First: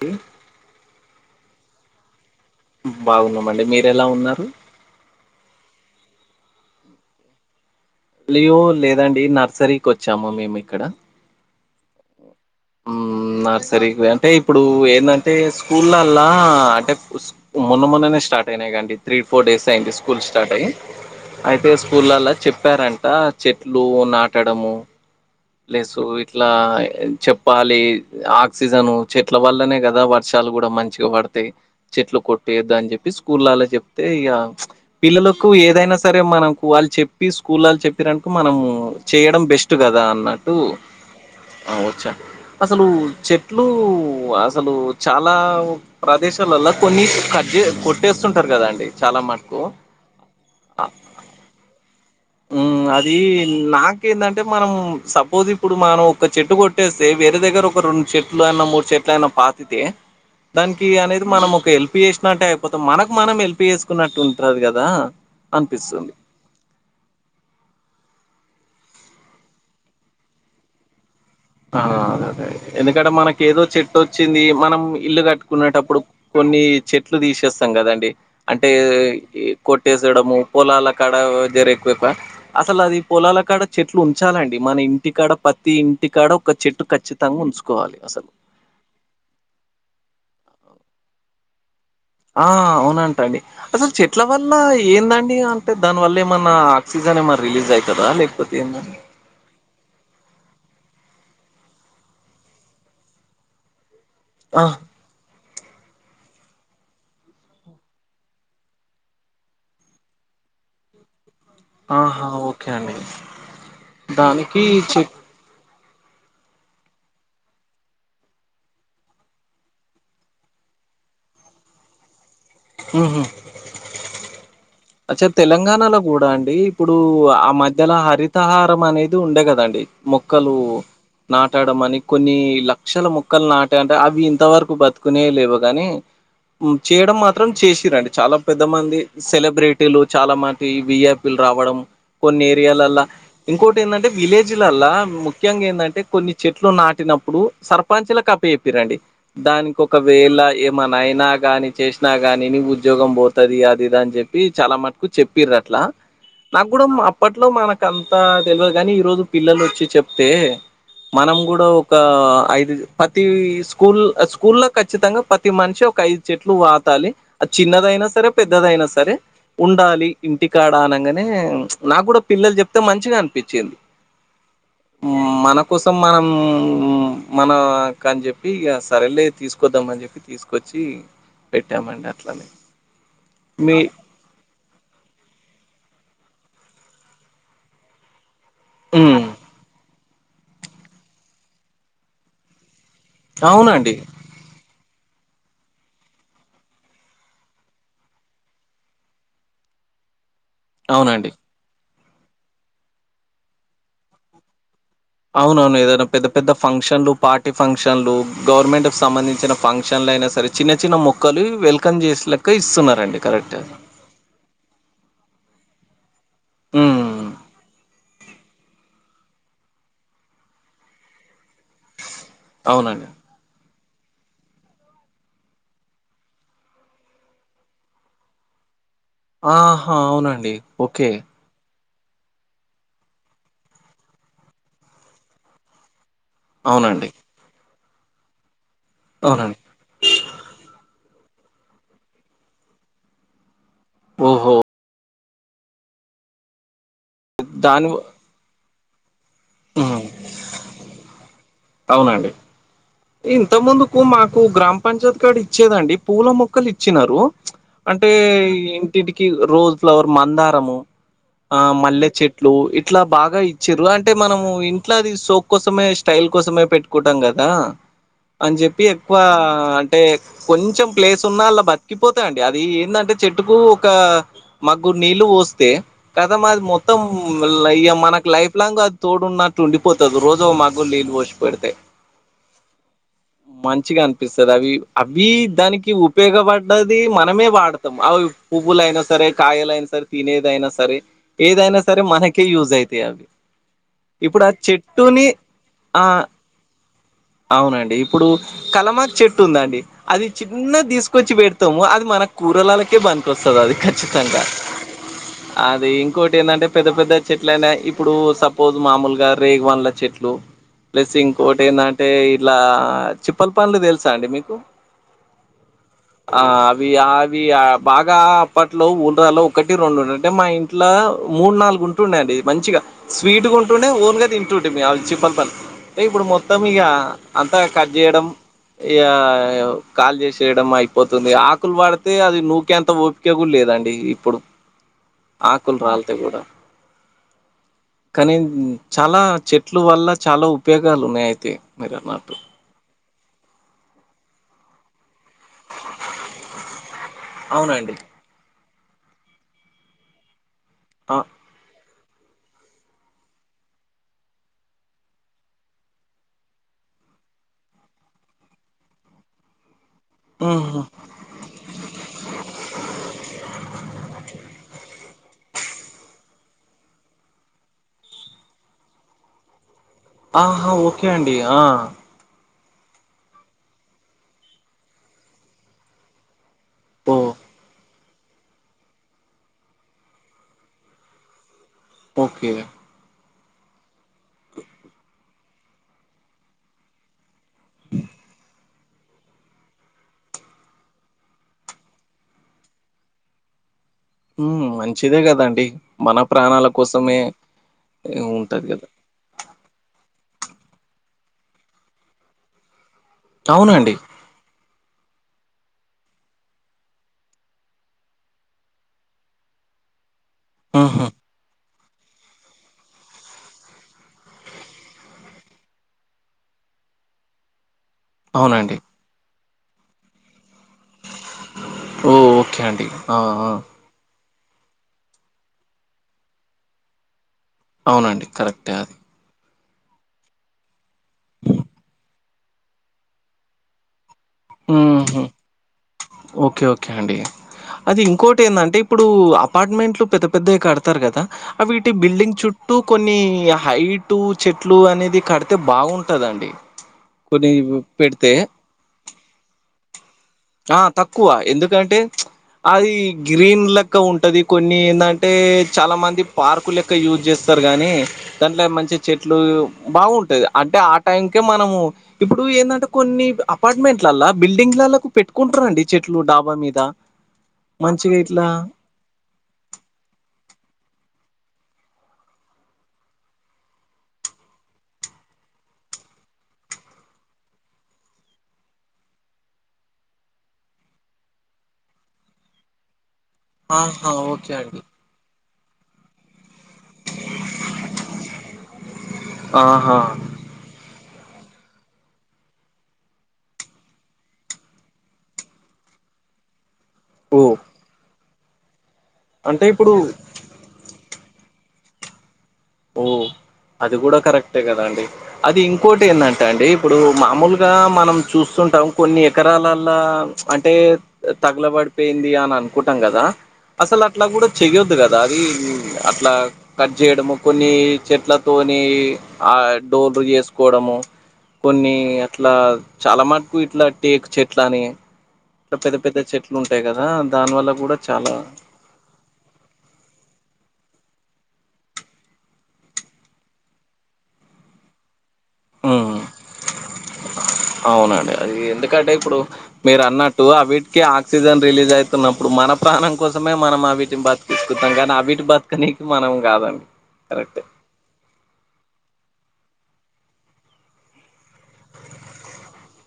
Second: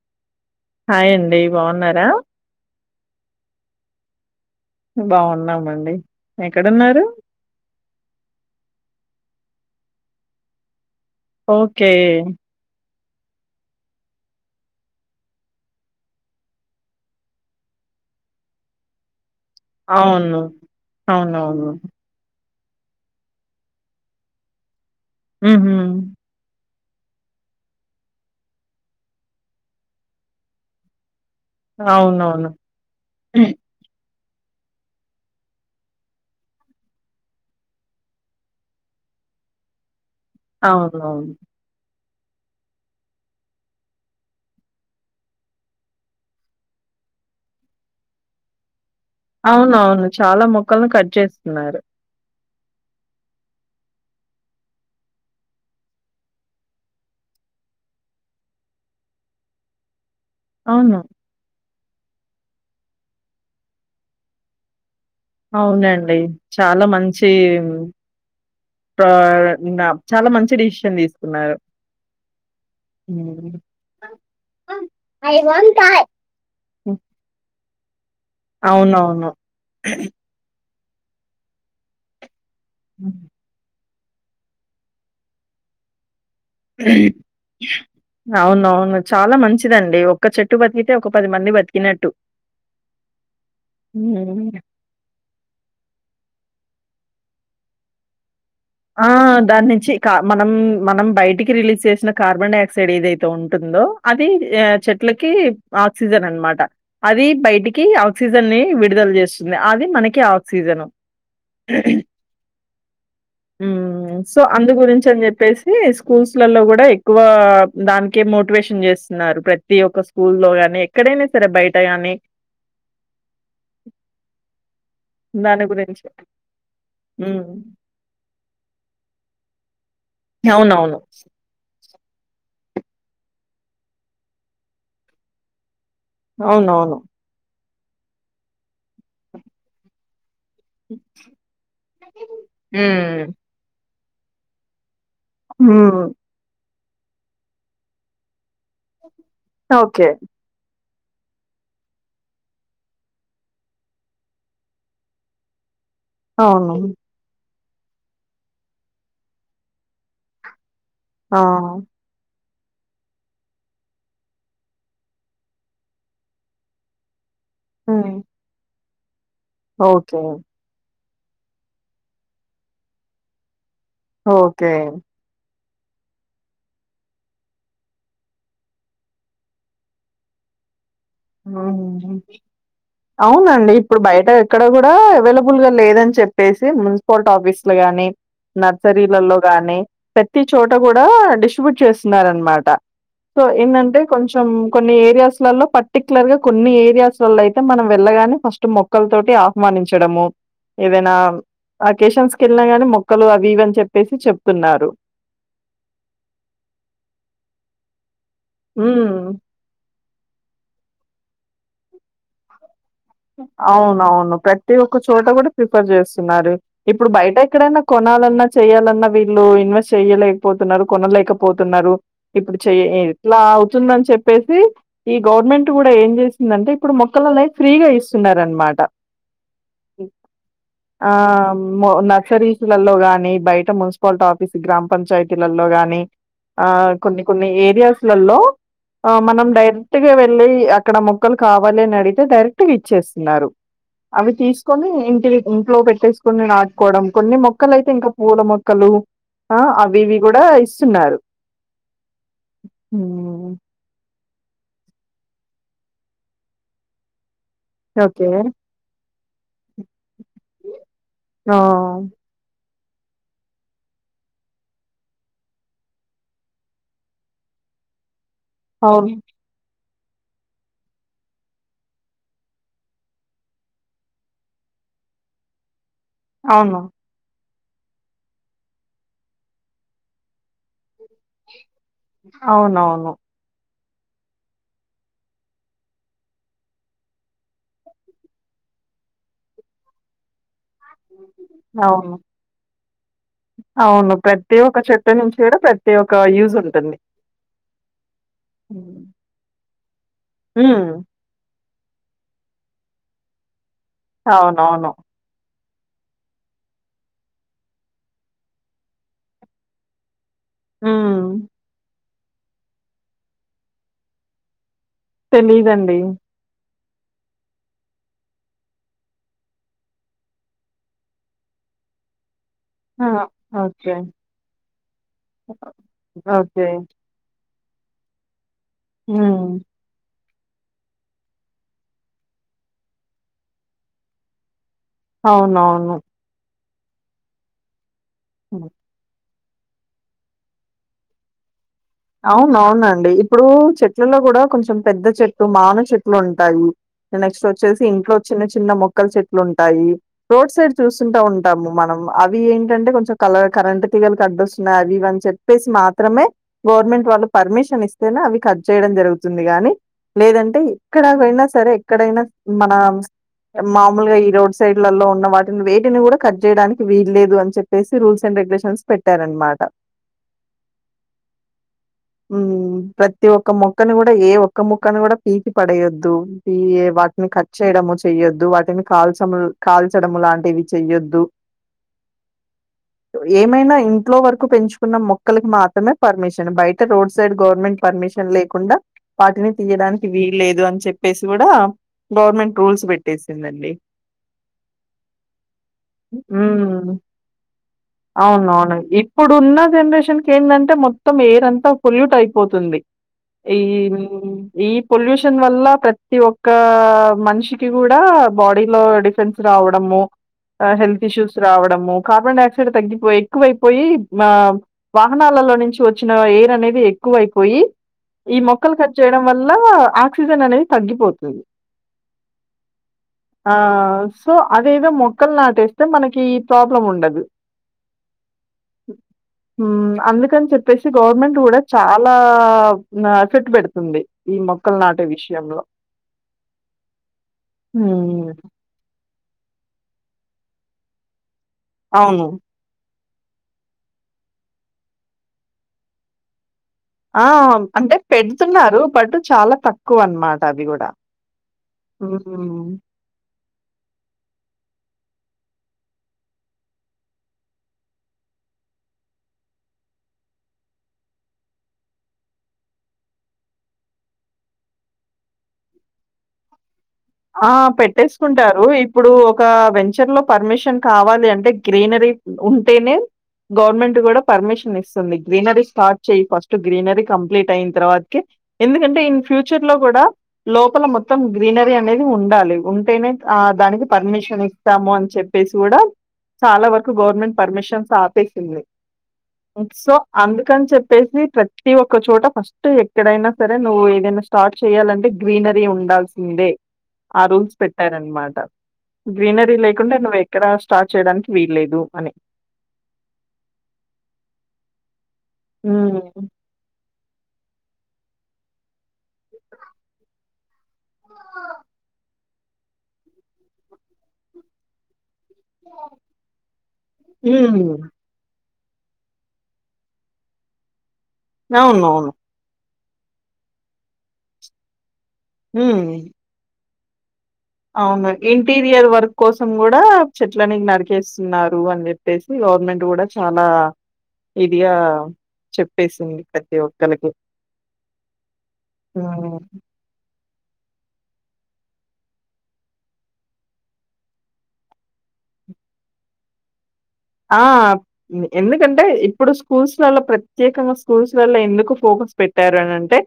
మ్ హాయ్ండి బాగున్నారా బాగున్నామండి మీరు ఎలా ఉన్నారు బాగున్నామండి ఎక్కడున్నారు లియో లేదండి నర్సరీకి వచ్చాము మేము ఇక్కడ ఓకే ఉమ్మ్ నర్సరీ అంటే ఇప్పుడు ఏంటంటే స్కూల్ల్లా అంటే మొన్న మొన్ననే స్టార్ స్టార్టినా కాదండి త్ర ఫోర్ డేస్ అయింది స్కూల్స్ అవును. స్టార్ట్ అయి అయితే అవునవును. స్కూల్ చె చెప్పారంట చెట్లు నాటడము హుహు. ప్లస్ ఇట్లా చెప్పాలి ఆక్సిజను చెట్ల వల్లనే కదా వర్షాలు కూడా మంచిగా పడుతాయి చెట్లు అవునవును. కొట్టయద్దు అని చెప్పి స్కూల్ అలా చెప్తే పిల్లలకు ఏదైనా సరే మనకు వాళ్ళు చెప్పి స్కూల్ళ్ళ చెప్పిన మనము చేయడం బెస్ట్ కదా అన్న అవునవును అసలు చెట్లు అసలు చాలా ప్రదేశాలల్ల కొన్ని కజ కొట్టేస్తుంటారు కదా అండి అవునవును చాలా మొక్కలను కట్ చేస్తున్నారు అది నాకేందంటే మనం సబ్ జ ఇప్పుడు మనం ఒక చెట్టు కొట్టేస్తే వేరే దగ్గర ఒక రెండు చెట్లు అయినా మూడు చెట్లు అయినా పాతితే దానికి అవును. అనేది మనం ఒక ఎల్పి చేసినట్టే అయిపోతాం మనకు మనం ఎల్పి చేసుకున్నట్టు ఉంటది కదా అవునండి చాలా మంచి చాలా మంచి డిసిషన్ తీసుకు ఆ అదే అదే ఎందుకంటే మనకి హ్మ్. ఏదో చెట్టు వచ్చింది మనం ఇల్లు కట్టుకునేటప్పుడు కొ కొన్ని చెట్లు తీసేస్త ఇం కదండి అంటే అవునవును. కొట్టేసడము పొలాల కాడ జరే ఎక్కువ ఎక్కువ అసలు అది పొలాల కాడ చెట్లు ఉంచాలండి మన ఇంటికాడ పత్తి ఇంటికాడ ఒక చెట్టు ఖచ్చితంగా ఉంచుకోవాలి అసలు. అవున అవును చాలా మంచిదండి ఒక్క చెట్టు బతిక ఒక పదిమంది ఆ అవునంటా అండి అసలు చెట్ల హ్మ్. వల్ల ఏందండి అంటే దానివల్ల ఏమన్నా సీజన్ ఏమరి రిలీజ్ అవుతుదా లేకపోతే ఏందండి? ఆ దాని నుంచికా మనం మనం బయటికి రిలీజ్ చేసిన కార్బన్ డైఆక్సైడ్ ఏదైతే ఉంటుందో అది ఆ! చెట్లకి ఆక్సిజన్ అనమాట అది బయటికి ఆక్సిజన్ ని విడుదల చేస్తుంది అది మనకి ఆక్సిజన్ చను ఆహా ఓకే అండి మ్మ్ సో దానికి అందు చెట్ గురించని జెప్పేసి స్కూల్స్లలో గూడా ఎక్కువ దానికే మోటివేషన్ చేస్తున్నారు ప్రతి ఒక్క స్కూల్ లో ఎక్కడైనా సరే బయట గానీ ఆహా అచ్చే దాని తెలంగాణలో గురించి. గూడా అండి ఇప్పుడు హ్మ్. ఆ మధ్యల హరిత హారం అనేది ఉండే గదండి మొక్కలు అవునవును. నాటడమని కొన్ని లక్షల ముక్కలు నాటాన్ర అవి ఇంతవరకు బతుకునే లేవు గాని అవునవును. చేయడం మాత్రం చేసిరండి చాలా పెద్ద మంది సెలబ్రిటీలు చాలా వి ఐ పిలు రావడం కొన్ని ఏరియాలల్ల హ్మ్. ఇంకోటి ఏందంటే విలేజ్లల్లా ముఖ్యంగా ఏందంటే హ్మ్. కొన్ని చెట్లు నాటినప్పుడు సర్పంచలక పి పిరండి దానికి ఓకే. ఒకవేళ మన అయినా గానీ చేష్నా గాని నీ ఉద్యోగం బోతది అదిదని జెప్పి చాలా మటుకు చెప్పిరట్లా అవును. నాగ్గుడా అప్పట్లో మన అంత తెలవదు గాని ఈ రోజు పిల్లలొచ్చి చెప్తే మనం ఆ! గూడా ఒక ఐ పతి స్కూల్ స్కూల్లో ఖచ్చితంగా పతి మనిషి ఒక ఐదు చెట్లు వాతాలి అద్ చిన్నదైనా హ్మ్. సరే పెద్దదైనా సరే ఉండాలి ఓకే. ఇంటికాడ అనంగానే నాగ్గుడా పిల్లలు జెప్తే మంచిగా అనిపిచింది ఓకే కోసం మనం మనకని జెప్పి ఇగ సరేలే తీసుకొద్దామని జెప్పి తీసుకొచ్చి పెట్టామండి అట్లనే అవునండి మీ ఇప్పుడు బయట ఇక్కడ గూడా అవైలబుల్ గా లేదని చెప్పేసి మున్సిపాలిటీ ఆఫీసులు గాని ఉమ్, నర్సరీలల్లో గానీ ప్రత్తి చోట గూడా డిస్ట్రిబ్యూట్ చేస్తున్నారన్మాట సో అవునండి ఏంటంటే కొంచెం కొన్ని ఏరియాస్ లలో ప పర్టిక్యులర్ గా కొన్ని ఏరియాస్ వల్ల అయితే మనం వెళ్ళగానే ఫస్ట్ మొక్కల తోటి ఆహ్వానించడము ఏదనా అవునండి అకేషన్స్ గెళ్ళినా గానీ మొక్కలు అవి ఇవని చెప్పేసి చెప్తున్నారు అవునవును ఏదైనా పెద్ద పెద్ద ఫంక్షన్లు పార్టీ ఫంక్షన్లు గవర్నమెంట్ కు హ్మ్. సంబంధించిన ఫంక్షన్ లైనా సరే చిన్న చిన్న మొక్కలు వెల్కమ్ చేస్ లెక్క ఇస్తున్నారు. అవునవును ప్రతి ఒక్క చోట గుడ ప్రిఫర్ జేస్తున్నారు ఇప్పుడు హ్మ్. బయట ఎక్కడైనా కొనాలన్నా చేయాలన్నా వీళ్ళు ఇన్వెస్ట్ చేయలేకపోతున్నారు కొనలేకపోతున్నారు ఇప్పుడు చెయే అవునండి. ఎట్లావు తుందన్ చెప్పేసి ఈ గవర్నమెంట్ గూడ ఏం జేసిందంటే ఇప్పుడు మొక్కలనేయ్ ఫ్రీగా ఇ స్తున్నరన్మాట ఆహా అవునండి ఓకే ఆ నర్సరీస్లలో గానీ బయట మున్సిపాల్టు ఆఫీస్ గ్రామ పంచాయతీలల్లో గాని ఆ అవునండి. కొన్ని కొన్ని ఏరియాస్లలో ఆ మనం అవునండి. డైరెక్ట్గా వెళ్ళి అక్కడ మొక్కలు కావాలి అనడిగితే డైరెక్ట్గా ఇచ్చేస్తున్నారు అవి ఓహో! తీస్కొని ఇంటి ఇంట్లో పెట్టేసుకొని నా కోడం కొన్ని దాని మొక్కలైతే వ ఇంకా పూల మొక్కలు ఆ హ్మ్. అవివి గూడా ఇస్తున్నారు హ్మ్ ఇంత ముందుకు మాకు గ్రామ పంచాయత్కాడ ఇచ్చేదండి పూల మొక్కలు ఇచ్చినరు అంటే ఓకే ఇంటింటికి రోజ్ ఫ్లవర్ మందారము ఆ మల్లె చెట్లు ఇట్లా బాగా ఇచ్చిరు అంటే మనము ఇంట్లది సోక్ కోసమే స్టైల్ కోసమే పెట్టుకుటాం గదా అన్ జెప్పి అవును ఎక్కువ అంటే కొంచెం ప్లేస్ ఉన్నా అలా బతికిపోతాయిండి అది ఎందంటే చెట్టుకు ఒక మగ్గు నీళ్ళు పోస్తే కదా మాది అవును మొత్తం ఇ మనకు లైఫ్ లాంగ్ అది తోడున్నట్టు ఉండిపోతుంది రోజు ఓ మాగ్ గ్గుల నీళ్ళు పోసి పెడితే అవునవును మంచిగా అనిపిస్తుంది అవి అవి దానికి ఉపయోగపడ్డది మనమే వాడతాం అవి పువ్వులయినా సరే కాయలయినా సరే తినేదైనా సరే ఏదైనా సరే అవును మనకే యూజ్ అవుతాయి అవి అవును ఇప్పుడు ఆ ప్రతి ఒక్క చెట్టు చెట్టుని నుంచి కూడా ప్రతి ఆ ఒక్క యూజ్ ఉంటుంది అవునండి ఇప్పుడు హ్మ్ కలమకు చెట్టు ఉందండి అది హ్మ్. చిన్నది తీసుకొచ్చి పెడత మొత్తము అది మన కూరలళ్కే బనికి వస్తుంది అది ఖచ్చితంగా అవునవును అది ఇంకోటి ఏంటంటే పెద్ద పెద్ద చెట్లు అనా ఇప్పుడు సపోజ్ మామూలుగా రేగు వన్ల చెట్లు ప్లస్ హ్మ్ ఇంకోటి ఎందంటే ఇలా చిప్పల పన్లు తెలుసా అండి మీకు తెలిదండి ఆ అవి అవి బాగా అప్పట్లో ఊర్రాలో ఒకటి రెండు అంటే మా ఇంట్లో మూడు నాలుగు గుంటుండండి మంచిగా ఆ! స్వీట్గా ఉంటూనే ఓకే ఓన్గా తింటుంటే మీ ఆ చిప్పలపన్లు అంటే ఇప్పుడు మొత్తం ఓకే ఇక అంతా కట్ చేయడం ఇగా హ్మ్ కల్జేసి చేయడం అయిపోతుంది ఆకులు వడితే అది నూకేంత ఓపికగూడ లేదండి ఇప్పుడు ఆకులు అవునవును రాలితే కూడా కానీ చాలా చెట్లు వల్ల చాలా ఉపయోగాలు ఉన్నాయి అయితే మీరు అన్నట్ అవున అవునండి ఇప్పుడు చెట్లలో కూడా కొంచెం పెద్ద చెట్లు మాన చెట్లు ఉంటాయి నెక్స్ట్ వచ్చేసి అవునండి ఇంట్లో చిన్న చిన్న మొ మక్కల చెట్లు ఉంటాయి రోడ్ సైడ్ ఆ, చూస్తుంటా ఉంటాము మనం అవి ఏంటంటే కొంచెం కల కరెంట్ తీిగలి కడ్డొస్తున్నాయి అవి ఇవని చెప్పేసి మాత్రమే గవర్నమెంట్ వాళ్ళు పర్మిషన్ ఇస్తేనే అవి కట్ చేయడం జరుగుతుంది గానీ లేదంటే మ్మ్. ఎక్కడయినా సరే ఎక్కడైనా మన మామూలుగా ఈ రోడ్ సైడ్లలో ఉన్న వాటిని వేటిని కూడా కట్ చేయడానికి వీల్లేదు అని చెప్పేసి రూల్స్ అండ్ రెగ్యులేషన్స్ పెట్టార అనమాట ఆహా ఓకే అండి ఆ ప్రతి ఒక్క మొక్కను కూడా ఏ ఒక్క మొక్కను కూడా పీకి పడేయొద్దు ఓ వాటిని కట్ చేయడం వచ్చ చెయ్యొద్దు వాటిని కాల్చము కాల్చడంము లాంటివి చెయొద్దు ఓకే ఏమైనా ఇంట్లో వరకు పెంచుకున్న మొక్కలకి మాత్రమే పర్మిషన్ బయట రోడ్ సైడ్ గవర్నమెంట్ పర్మిషన్ లేకుండా వాటిని తీయడానికి వీల్ లేదు అని చెప్పి చెప్పేసి కూడా గవర్నమెంట్ రూల్స్ పెట్టేసిందండి హ్మ్మ్ మంచిదే కదండి మన ప్రాణాల హ్మ్. కోసమే ఉంటది అవునవును గదా! ఇప్పుడు జనరేషన్కి ఏందంటే మొత్తం ఎయిర్ంత పొల్యూట్ అయిపోతుంది ఈ అవునండి. ఈ పొల్యూష వల్ల ప్రతి ఒక్క మనిషికి కూడా బాడీ లో డిఫెన్స్ రావడము హుహు. హెల్త్ ఇష్యూస్ రావ కార్బన్ డై ఆక్సైడ్ తగ్గిపో ఎక్కువైపోయి ఆ వాహనాలలో నుంచి వచ్చ వచ్చిన ఎయిర్ అనేది ఎక్కువ అయిపోయి ఈ మొక్కలు అవునండి. కట్ చేయడం వల్ల ఆక్సిజన్ అనేది తగ్గిపోతుంది ఓహ్! ఓకే అండి. ఆ సో అదేదో మొక్కలు నాటేస్తే మనకి ప్రాబ్లం ఉండదు అవునండి కరెక్టే అది అందుకని చెప్పేసి గవర్నమెంట్ కూడా చాలా ఇంగా చెట్టు పెడుతుంది ఈ మొక్కలు నాటే హుహు. విషయంలో ఓకే ఓకే అండి అది హ్మ్. ఇంకోటి ఏందిఅంటే ఇప్పుడు అపార్ట్మెంట్ లో పతి పెద్దవి కడతారు కదా అ వీటి అవును. బిల్డింగ్ చుట్టూ కొన్ని హైట్ చెట్లు అనేది కడితే బాగుంటదండి ఆ కొన్ని అంటే పెడితే పెడుతున్నారు బట్ చాలా తక్కువ ఆ తక్కువ ఎందుకంటే హ్మ్. అది గ్రీన్ లెక్క ఉంటాది కొన్ని ఏందంటే చాలా మంది పార్కు లెక్క యూజ్ చేస్తారు గానీ దాంట్లో మంచిగా చెట్లు బాగుంటది అంటే ఆ టైం కే మనము ఇప్పుడు ఏందంటే కొన్ని అప అపార్ట్మెంట్లల్లొ బిల్డింగ్ లకు పెట్టుకుంటారండి చెట్లు డాబా మీద ఆ మంచిగా ఇట్లా పెట్టేసుకుంటారు ఇప్పుడు ఒక వెంచర్ లో పర్మిషన్ కావాలి అంటే గ్రీనరి ఉంటేనే గవర్నమెంట్ కూడా పర్మిషన్ ఇస్తుంది గ్రీనరీ స్టార్ట్ చెయ్యి ఫస్ట్ గ్రీనరీ కంప్లీట్ అయిన తర్వాతికే ఎందుకంటే ఇన్ ఫ్యూచర్ లో కూడా లోపల మొత్తం గ్రీనరీ అనేది ఉండాలి ఉంటేనే ఆ దానికి ఆహా పర్మిషన్ ఓకే అండి ఇస్తాము అని చెప్పేసి కూడా చాలా వరకు గవర్నమెంట్ పర్మిషన్స్ ఆపేసింది సో ఆహా అందుకని చెప్పేసి ప్రతి ఒక్క చోట ఫస్ట్ ఎక్కడైనా సరే నువ్వు ఏదన్న స్టార్ట్ చెయాలంటే గ్రీనరీ ఉండాల్సిందే ఆ ఓ రూల్స్ పెట్టారనమాట గ్రీనరీ అంటే ఇప్పుడు లేకుండా నువ్వు ఎక్కడ స్టార్ట్ చేయడానికి వీల్లేదు అని ఓ అది కూడా కరెక్టే కదా అండి అది ఇంకోటి ఏంది హ్మ్. అంటే అండి ఇప్పుడు మామూలుగా మనం చూస్తుంటాం కొన్ని ఎకరాలలో అంటే తగలబడిపోయింది అ అనుకుంటాం కదా అసలు అట్లా కూడా చెయ్యొద్దు కదా అది అట్లా కట్ చేయడం కొన్ని హ్మ్. చెట్లతోని ఆ డోర్ లు చేసుకోవడము కొన్ని అవునవును. అట్లా చాలా మాటుకు ఇట్లా టేక్ చెట్లని అట్ల హ్మ్. పెద్ద పెద్ద చెట్లు ఉంటాయి కదా దానివల్ల కూడా అవును మరి చాలా ఇంటీరియర్ వర్క్ కోసం కూడా చెట్లని నరికేసు న్నారు అని చెప్పేసి గవర్నమెంట్ కూడా చాలా ఇదిగా చెప్పేసింది ఉమ్. ప్రతి ఒక్కలకి అవునండి అది ఎందుకంటే ఇప్పుడు మీరు అన్నట్టు అవి ఆక్సిజన్ రిలీజ్ అయితున్నప్పుడు మన ప్రాణం కోసమే మనం వీటిని బతికించుకుంటాం కానీ అ వీటి బతుకని మనం కాదన్ ఆ ఎందుకంటే ఇప్పుడు స్కూల్స్ లలో ప్రతి ప్రత్యేకంగా స్కూల్స్ లల్లో ఎందుకు ఫోకస్ పెట్టారు అని అంటే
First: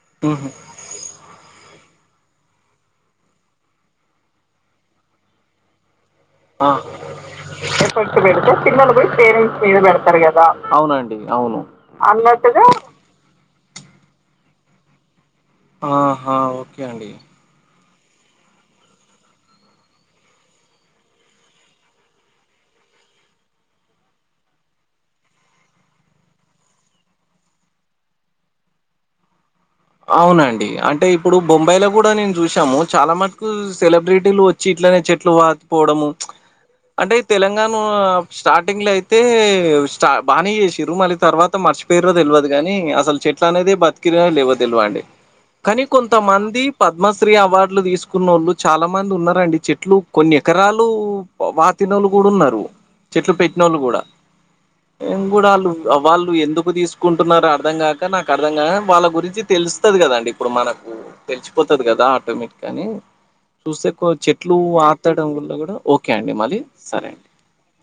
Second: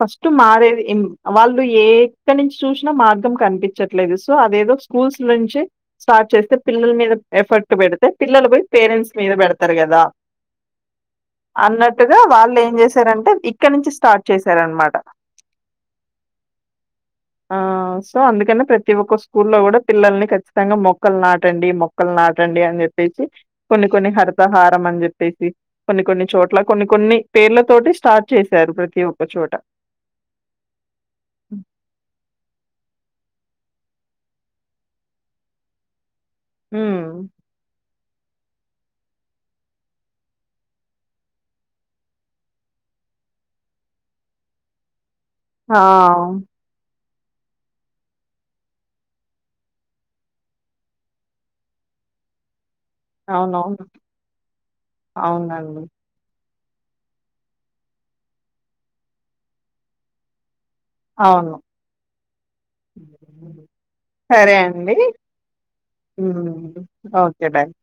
ఫస్ట్ మరేదీ ఎమ్ వాళ్ళ్ ఎక్కడ నుంచి చూసినా మార్గం కనిపించట్లేదు సో అదేదో స్కూల్స్ నుంచే స్టార్ట్ చేస్తే ఆ పిల్లల మీద ఎఫర్ట్ పెడితే పిల్లలు పోయి పేరెంట్స్ మీద పెడతారు కదా అన్నట్టుగా వాళ్ళు ఏం చేశారంటే ఇప్ ఇక్కడ నుంచి స్టార్ట్ చేశారు అనమాట ఆహా ఓకే అండి ఆ సో అందుకనే ప్రతి ఒక్క స్కూల్లో కూడా పిల్లల్ని ఖచ్చితంగా మొక్కలు నాటండి మొక్కలు నాటండి అని చెప్ చేప్పెసి కొన్ని కొన్ని హరితహారం అని చెప్పేసి కొన్ని కొన్ని చోట్ల కొన్ని కొన్ని పేర్లతోటి స్టార్ట్ చేశారు ప్రతి ఒక్క చోట అవునండి అంటే ఇప్పుడు బొంబాయిలో కూడా నేను చూసాము చాలా మంది సెలబ్రిటీలు వచ్చి ఇట్లనే చెట్లు పాతిపోవడము అంటే హ్మ్. తెలంగాణ స్టార్టింగ్ లో అయితే బానే చేసిళ్ళు మళ్ళీ తర్వాత మర్చిపోర్రో తెలువదు కాని అసలు చెట్ల [unintelligible] తెలువదండి ఆ! కానీ కొంతమంది పద్మ స్త్రీ అవార్డులు తీసుకున్నోళ్ళు చాలా మంది ఉన్నారండి చెట్లు కొన్ని ఎకరాలు పాతినోలు కుడున్నారు చెట్లు పెట్టిన వాళ్ళు అవునవును. కూడా కూడా వాళ్ళు అవునండి. వాళ్ళు ఎందు తీసుకుంటున్నారో అర్థం కాక నాకు అర్థం కా వాళ్ళ గురించి తెలుస్తది కదండి ఇప్పుడు మన అవును. తెలిసిపోతది కదా ఆటోమేటిక్గా అని చూస్తేక్ సరే చెట్లు అండి. పాతడం వల్ల కూడా ఓకే అండి మరి సరే అండి స